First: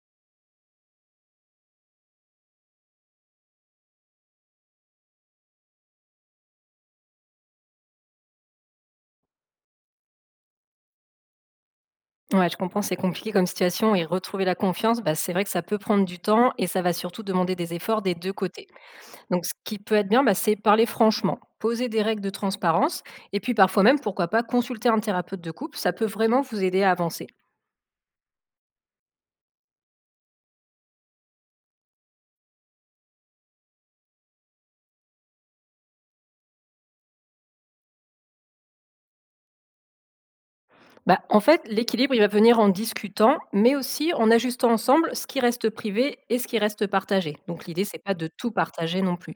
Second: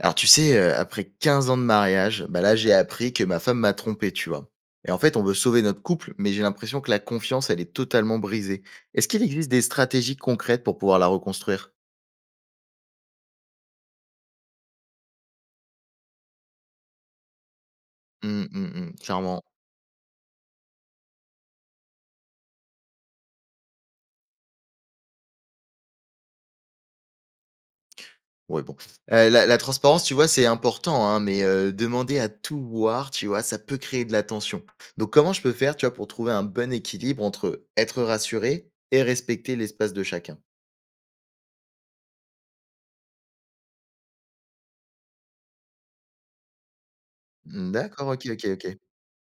Alors tu sais, après 15 ans de mariage, bah là, j'ai appris que ma femme m'a trompé, tu vois? Et en fait, on veut sauver notre couple, mais j'ai l'impression que la confiance, elle est totalement brisée. Est-ce qu'il existe des stratégies concrètes pour pouvoir la reconstruire? Ouais, je comprends, c'est compliqué comme situation et retrouver la confiance, bah, c'est vrai que ça peut prendre du temps et ça va surtout demander des efforts des deux Mmh, côtés. mmh mh, clairement. Donc, ce qui peut être bien, bah, c'est parler franchement, poser des règles de transparence et puis parfois même, pourquoi pas, consulter un thérapeute de couple. Ça peut vraiment vous aider à avancer. Ouais, bon. La transparence, tu vois, c'est important, hein, mais demander à tout voir, tu vois, ça peut créer de la tension. Donc comment je peux faire, tu vois, pour trouver un bon équilibre entre être rassuré et respecter l'espace de chacun? Bah, en fait, l'équilibre, il va venir en discutant, mais aussi en ajustant ensemble ce qui reste privé et ce qui reste partagé. Donc, Mmh, l'idée, c'est d'accord, pas de OK, OK, tout OK. partager non plus.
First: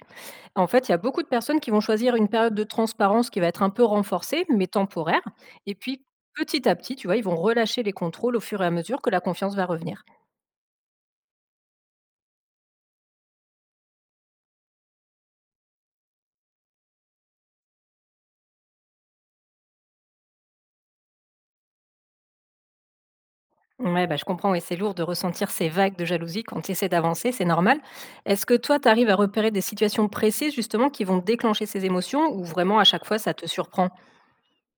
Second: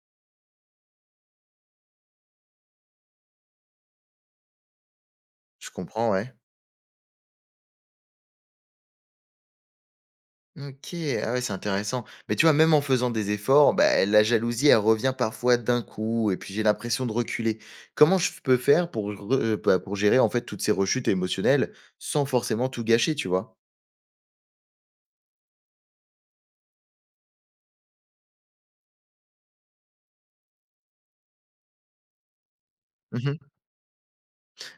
En fait, il y a beaucoup de personnes qui vont choisir une période de transparence qui va être un peu renforcée, mais temporaire. Je Et puis, comprends, ouais. petit à petit, tu vois, ils vont relâcher les contrôles au fur et à mesure que la confiance va revenir. OK, ah ouais, c'est intéressant. Mais tu vois, même en faisant des efforts, bah, la jalousie, elle revient parfois d'un coup, et puis j'ai l'impression de reculer. Comment je peux faire pour, pour gérer en fait toutes ces rechutes émotionnelles sans forcément tout gâcher, tu vois? Ouais, bah, je comprends, et c'est lourd de ressentir ces vagues de jalousie quand tu essaies d'avancer, c'est normal. Est-ce que toi, tu arrives à repérer des situations précises justement qui vont déclencher ces émotions ou vraiment à chaque fois ça Mhm. te surprend?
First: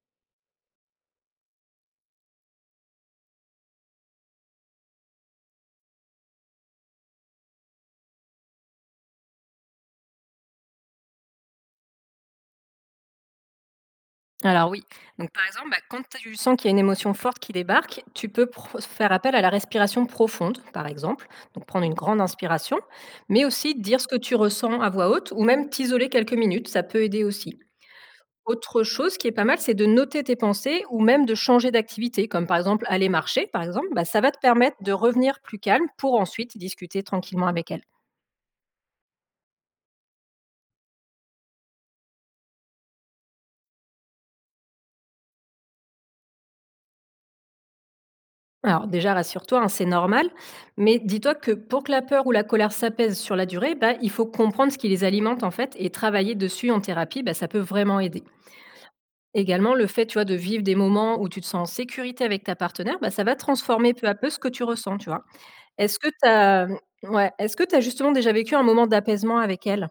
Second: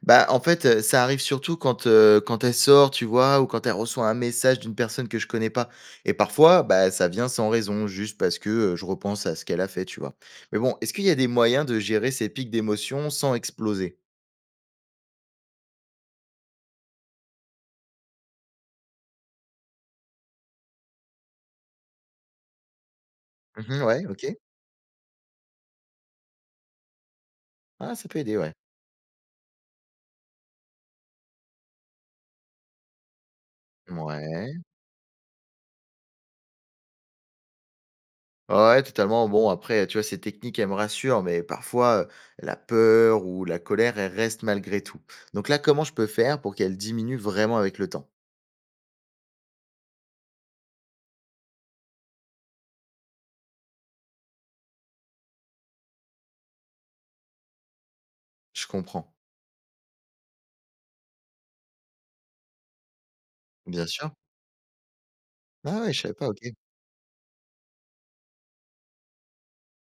Bah, en fait, ça arrive surtout quand quand elle sort, tu vois, ou quand elle reçoit un message d'une personne que je connais pas. Et parfois, bah, ça vient sans raison, juste parce que je repense à ce qu'elle a fait, tu vois. Mais bon, est-ce qu'il y a des moyens de gérer ces pics d'émotions sans exploser? Alors oui, donc par exemple, bah, quand tu sens qu'il y a une émotion forte qui débarque, faire appel à la respiration profonde, par exemple, donc prendre une grande inspiration, mais aussi Mhm, dire ce ouais, que ok. tu ressens à voix haute ou même t'isoler quelques minutes, ça peut aider aussi. Ah, ça peut aider, ouais. Autre chose qui est pas mal, c'est de noter tes pensées ou même de changer d'activité, comme par exemple aller marcher, par exemple, bah, ça va te Ouais, permettre de revenir plus calme pour ensuite discuter tranquillement avec elle. ouais, totalement. Bon, après, tu vois, ces techniques, elles me rassurent, mais parfois, la peur ou la colère, elle reste malgré tout. Donc là, comment je peux faire pour qu'elle diminue vraiment avec le temps? Alors déjà, rassure-toi, hein, c'est normal, mais dis-toi que pour que la peur ou la colère s'apaise sur la durée, bah, il faut comprendre ce qui les alimente en fait et travailler dessus en thérapie, bah, ça peut vraiment aider. Je comprends. Également, le fait tu vois, de vivre des moments où tu te sens en sécurité avec ta partenaire, bah, ça va Bien transformer peu sûr. à peu ce que tu ressens. Tu vois. Ah ouais, Est-ce je que savais tu pas, OK. as ouais, Est-ce que tu as justement déjà vécu un moment d'apaisement avec elle?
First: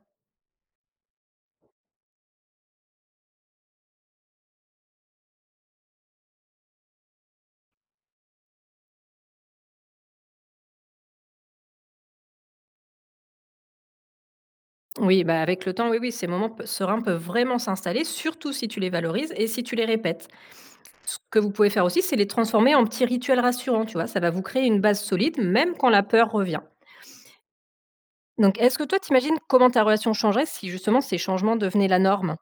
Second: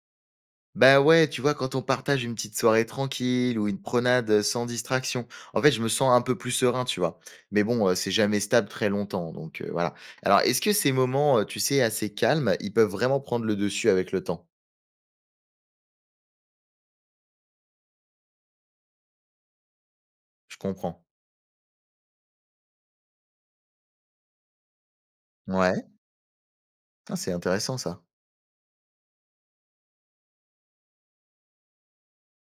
Bah ouais, tu vois, quand on partage une petite soirée tranquille ou une promenade, sans distraction, en fait, je me sens un peu plus serein, tu vois? Mais bon, c'est jamais stable très longtemps, donc voilà. Alors, est-ce que ces moments, tu sais, assez calmes, ils peuvent vraiment prendre le dessus avec le temps? Oui, bah, avec le temps, oui, oui, sereins peuvent vraiment s'installer, surtout si tu les valorises et si tu les répètes. Je comprends. Ce que vous pouvez faire aussi, c'est les transformer en petits rituels rassurants, tu vois. Ça va vous créer une base solide, même Ouais. quand la peur revient. Ah, c'est intéressant ça. Donc, est-ce que toi, t'imagines comment ta relation changerait si justement ces changements devenaient la norme?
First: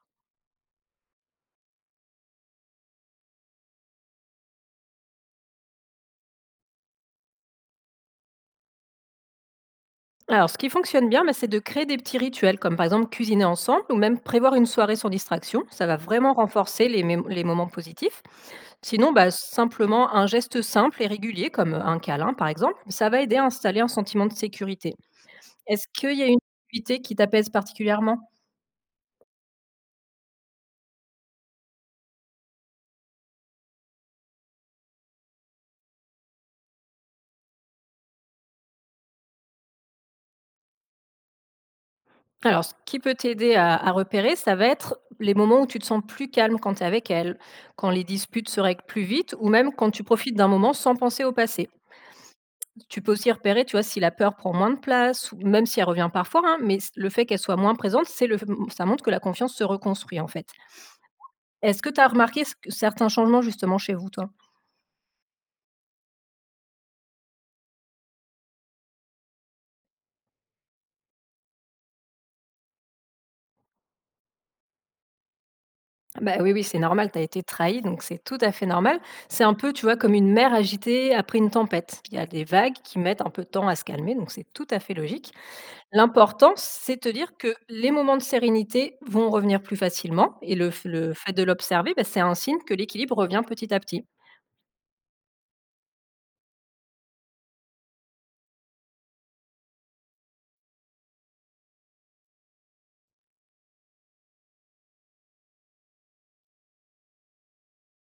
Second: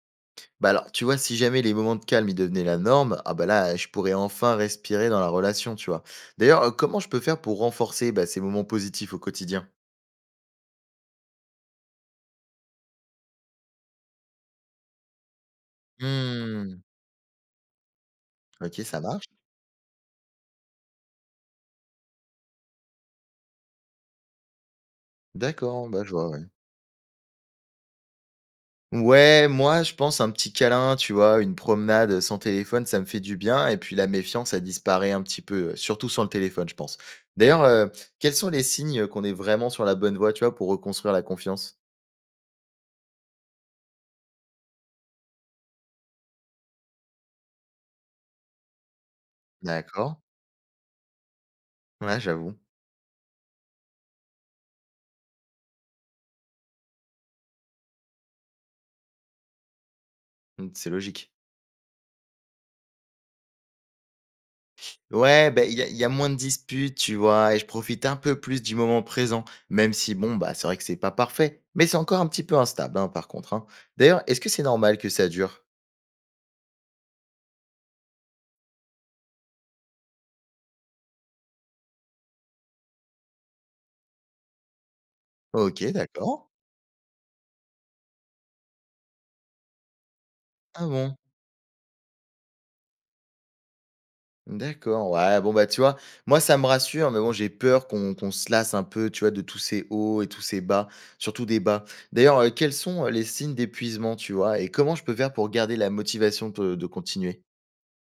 Bah alors, tu vois, si jamais les moments de calme, ils devenaient la norme, ah bah là, je pourrais enfin respirer dans la relation, tu vois. D'ailleurs, comment je peux faire pour renforcer bah, ces moments positifs au quotidien? Alors, ce qui fonctionne bien, bah, c'est de créer des petits rituels, comme par exemple cuisiner ensemble ou même prévoir une soirée sans distraction. Ça va vraiment Hmm, les moments positifs. ok, ça Sinon, marche. bah, simplement un geste simple et régulier, comme un câlin par exemple, ça va aider à installer un sentiment de sécurité. Est-ce D'accord, bah je qu'il y a vois, une ouais. activité qui t'apaise particulièrement? Ouais, moi, je pense un petit câlin, tu vois, une promenade sans téléphone, ça me fait du bien. Et puis la méfiance, ça disparaît un petit peu, surtout sans le téléphone, je pense. D'ailleurs, quels sont les signes qu'on est vraiment sur la bonne voie, tu vois, pour reconstruire la confiance? Alors, ce qui peut t'aider à repérer, ça va être les moments où tu te sens plus calme quand tu es avec elle, quand les disputes se règlent plus vite, ou même quand tu D'accord. profites d'un moment sans penser au passé. Ouais, j'avoue. Tu peux aussi repérer, tu vois, si la peur prend moins de place, ou même si elle revient parfois, hein, mais le fait qu'elle soit moins présente, ça montre que la confiance se reconstruit en fait. C'est logique. Est-ce que tu as remarqué ce que certains changements justement chez vous, toi? Ouais, ben il y a moins de disputes, tu vois? Et je profite un peu plus du moment présent, même si bon, bah, c'est vrai que c'est pas parfait, mais c'est encore un petit peu instable, hein, par contre, hein. D'ailleurs, est-ce que c'est normal que ça dure? Bah, oui, oui, c'est normal, tu as été trahi, donc c'est tout à fait normal. C'est un peu, tu vois, comme une mer agitée après une tempête. Il y a des vagues qui mettent un peu de temps à se calmer, donc c'est tout à fait logique. OK, d'accord. L'important, c'est de te dire que les moments de sérénité vont revenir plus facilement et Ah le bon? fait de l'observer, bah, c'est un signe que l'équilibre revient petit à petit. D'accord, ouais, bon, bah, tu vois? Moi, ça me rassure, mais bon, j'ai peur qu'on se lasse un peu, tu vois, de tous ces hauts et tous ces bas, surtout des bas. D'ailleurs, quels sont, les signes d'épuisement, tu vois? Et comment je peux faire pour garder la motivation de continuer?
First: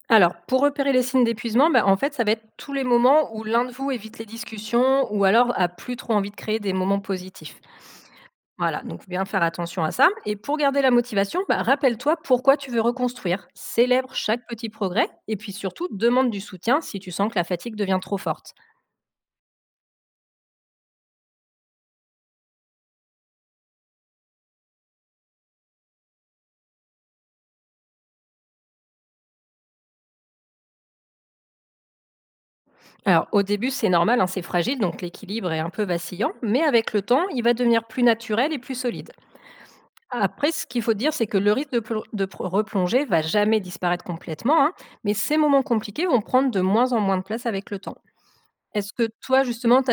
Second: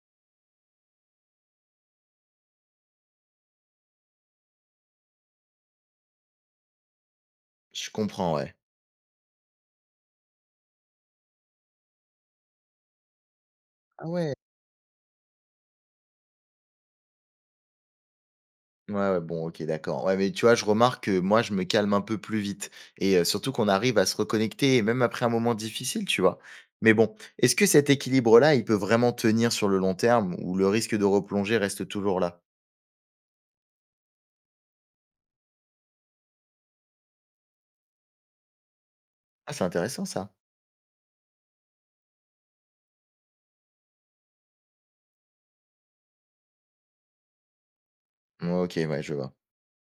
Alors, pour repérer les signes d'épuisement, bah, en fait, ça va être tous les moments où l'un de vous évite les discussions ou alors a plus trop envie de créer des moments positifs. Je comprends, ouais. Voilà, donc faut bien faire attention à ça. Et pour garder la motivation, bah, rappelle-toi pourquoi tu veux reconstruire. Ah Célèbre ouais! chaque petit progrès et puis surtout demande du soutien si tu sens que la fatigue devient trop forte. Ouais, ouais, bon, OK, d'accord. Ouais, mais tu vois, je remarque que moi, je me calme un peu plus vite et surtout qu'on arrive à se reconnecter, même après un moment difficile, tu vois? Mais bon, est-ce que cet équilibre-là, il peut vraiment tenir sur le long terme ou le risque de replonger reste toujours là? Alors au début c'est normal, hein, c'est fragile, donc l'équilibre est un peu vacillant, mais avec le temps il va devenir plus naturel et plus solide. Ah, c'est intéressant ça. Après ce qu'il faut dire c'est que le risque de, replonger va jamais disparaître complètement, hein, mais ces moments compliqués vont prendre de moins en moins de place avec le temps. OK, Est-ce ouais, que je vois. toi justement tu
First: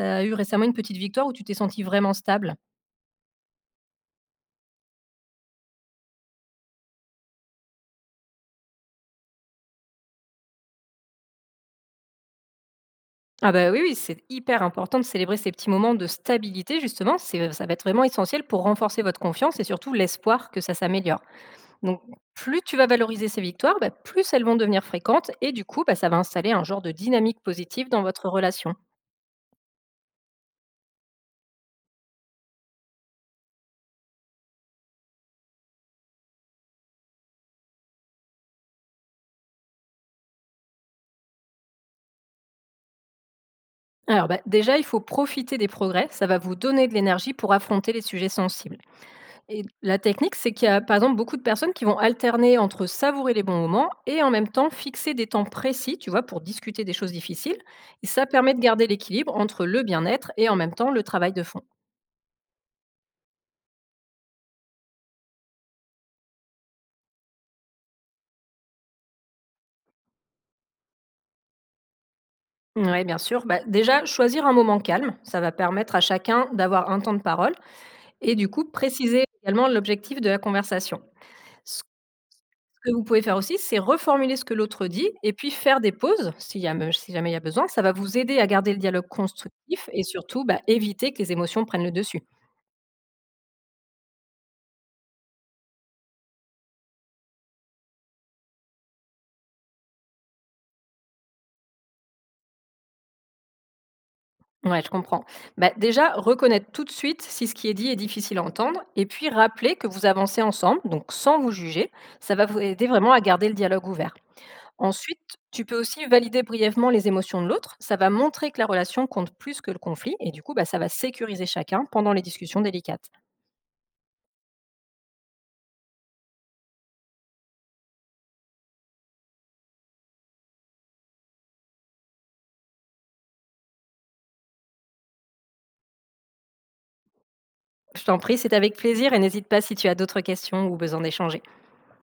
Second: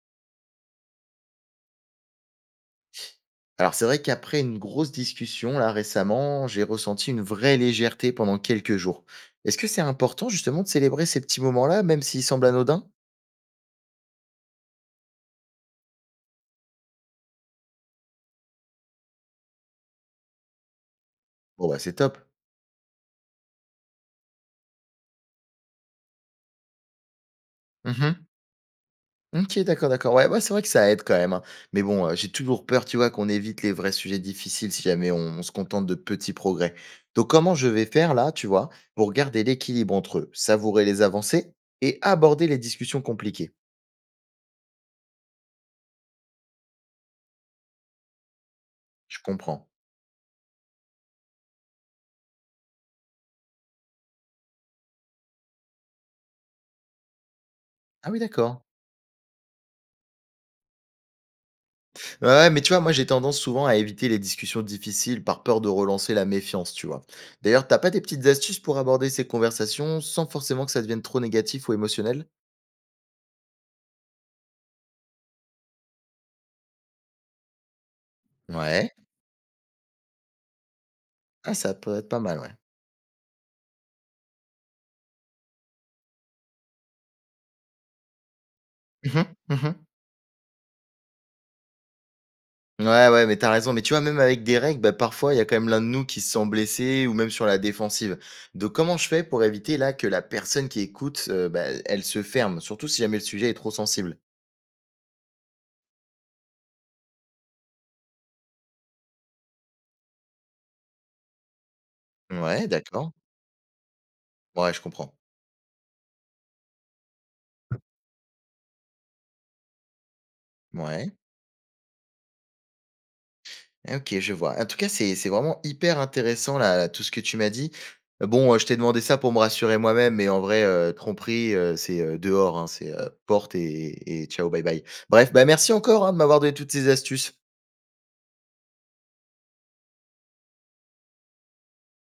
as eu récemment une petite victoire où tu t'es senti vraiment stable? Alors, c'est vrai qu'après une grosse discussion, là, récemment, j'ai ressenti une vraie légèreté pendant quelques jours. Est-ce que c'est important, justement, de célébrer ces petits moments-là, même s'ils semblent anodins? Ah bah, oui, oui, c'est hyper important de célébrer ces petits moments de stabilité justement, c'est ça va être vraiment essentiel pour renforcer votre confiance et surtout l'espoir que ça s'améliore. Bon, bah, c'est Donc top. plus tu vas valoriser ces victoires, bah, plus elles vont devenir fréquentes et du coup, bah, ça va installer un genre de dynamique positive dans votre Mmh, relation. OK, d'accord, d'accord. Ouais, ouais, c'est vrai que ça aide quand même, hein. Mais bon, j'ai toujours peur, tu vois, qu'on évite les vrais sujets difficiles si jamais on se contente de petits progrès. Donc comment je vais faire là, tu vois, pour garder l'équilibre entre, savourer les avancées et aborder les discussions compliquées? Alors bah, déjà, il faut profiter des progrès, ça va vous donner de l'énergie pour affronter les sujets sensibles. Je Et comprends. la technique, c'est qu'il y a, par exemple, beaucoup de personnes qui vont alterner entre savourer les bons moments et en même temps fixer des temps précis, tu vois, pour discuter des choses difficiles. Et Ah oui, ça permet de d'accord. garder l'équilibre entre le bien-être et en même temps le travail de fond. Ouais, ouais, mais tu vois, moi, j'ai tendance souvent à éviter les discussions difficiles par peur de relancer la méfiance, tu vois? D'ailleurs, t'as pas des petites astuces pour aborder ces conversations sans forcément que ça devienne trop négatif ou émotionnel? Oui, bien sûr. Bah, déjà, choisir un moment calme, ça va permettre à chacun d'avoir un temps de parole et du coup Ouais. préciser également l'objectif de la conversation. Ah, ça peut être pas mal, ouais. Que vous pouvez faire aussi, c'est reformuler ce que l'autre dit et puis faire des pauses s'il y a me si jamais il y a besoin. Ça va vous aider à garder le dialogue Mmh mh. Mmh, constructif et surtout, bah, éviter que les émotions prennent le dessus. ouais, ouais, mais t'as raison. Mais tu vois, même avec des règles, bah, parfois, il y a quand même l'un de nous qui se sent blessé ou même sur la défensive. Donc, comment je fais pour éviter là que la personne qui écoute, bah, elle se ferme, surtout si jamais le sujet est trop sensible? Ouais, je comprends. Bah, déjà, reconnaître tout de suite si ce qui est dit est difficile à entendre et puis rappeler que vous avancez ensemble, donc sans vous juger, ça va vous Ouais, aider vraiment d'accord. à garder le dialogue ouvert. Ouais, je comprends. Ensuite, tu peux aussi valider brièvement les émotions de l'autre. Ça va montrer que la relation compte plus que le conflit et du coup, bah, ça va Ouais. sécuriser chacun pendant les discussions délicates. Ok, je vois. En tout cas, c'est vraiment hyper intéressant là, là, tout ce que tu m'as dit. Bon, je t'ai demandé ça pour me rassurer moi-même, mais en vrai, tromperie, c'est dehors, hein, c'est porte et ciao, bye bye. Bref, bah merci encore hein, de m'avoir donné toutes ces astuces. Je t'en prie, c'est avec plaisir et n'hésite pas si tu as d'autres questions ou besoin d'échanger.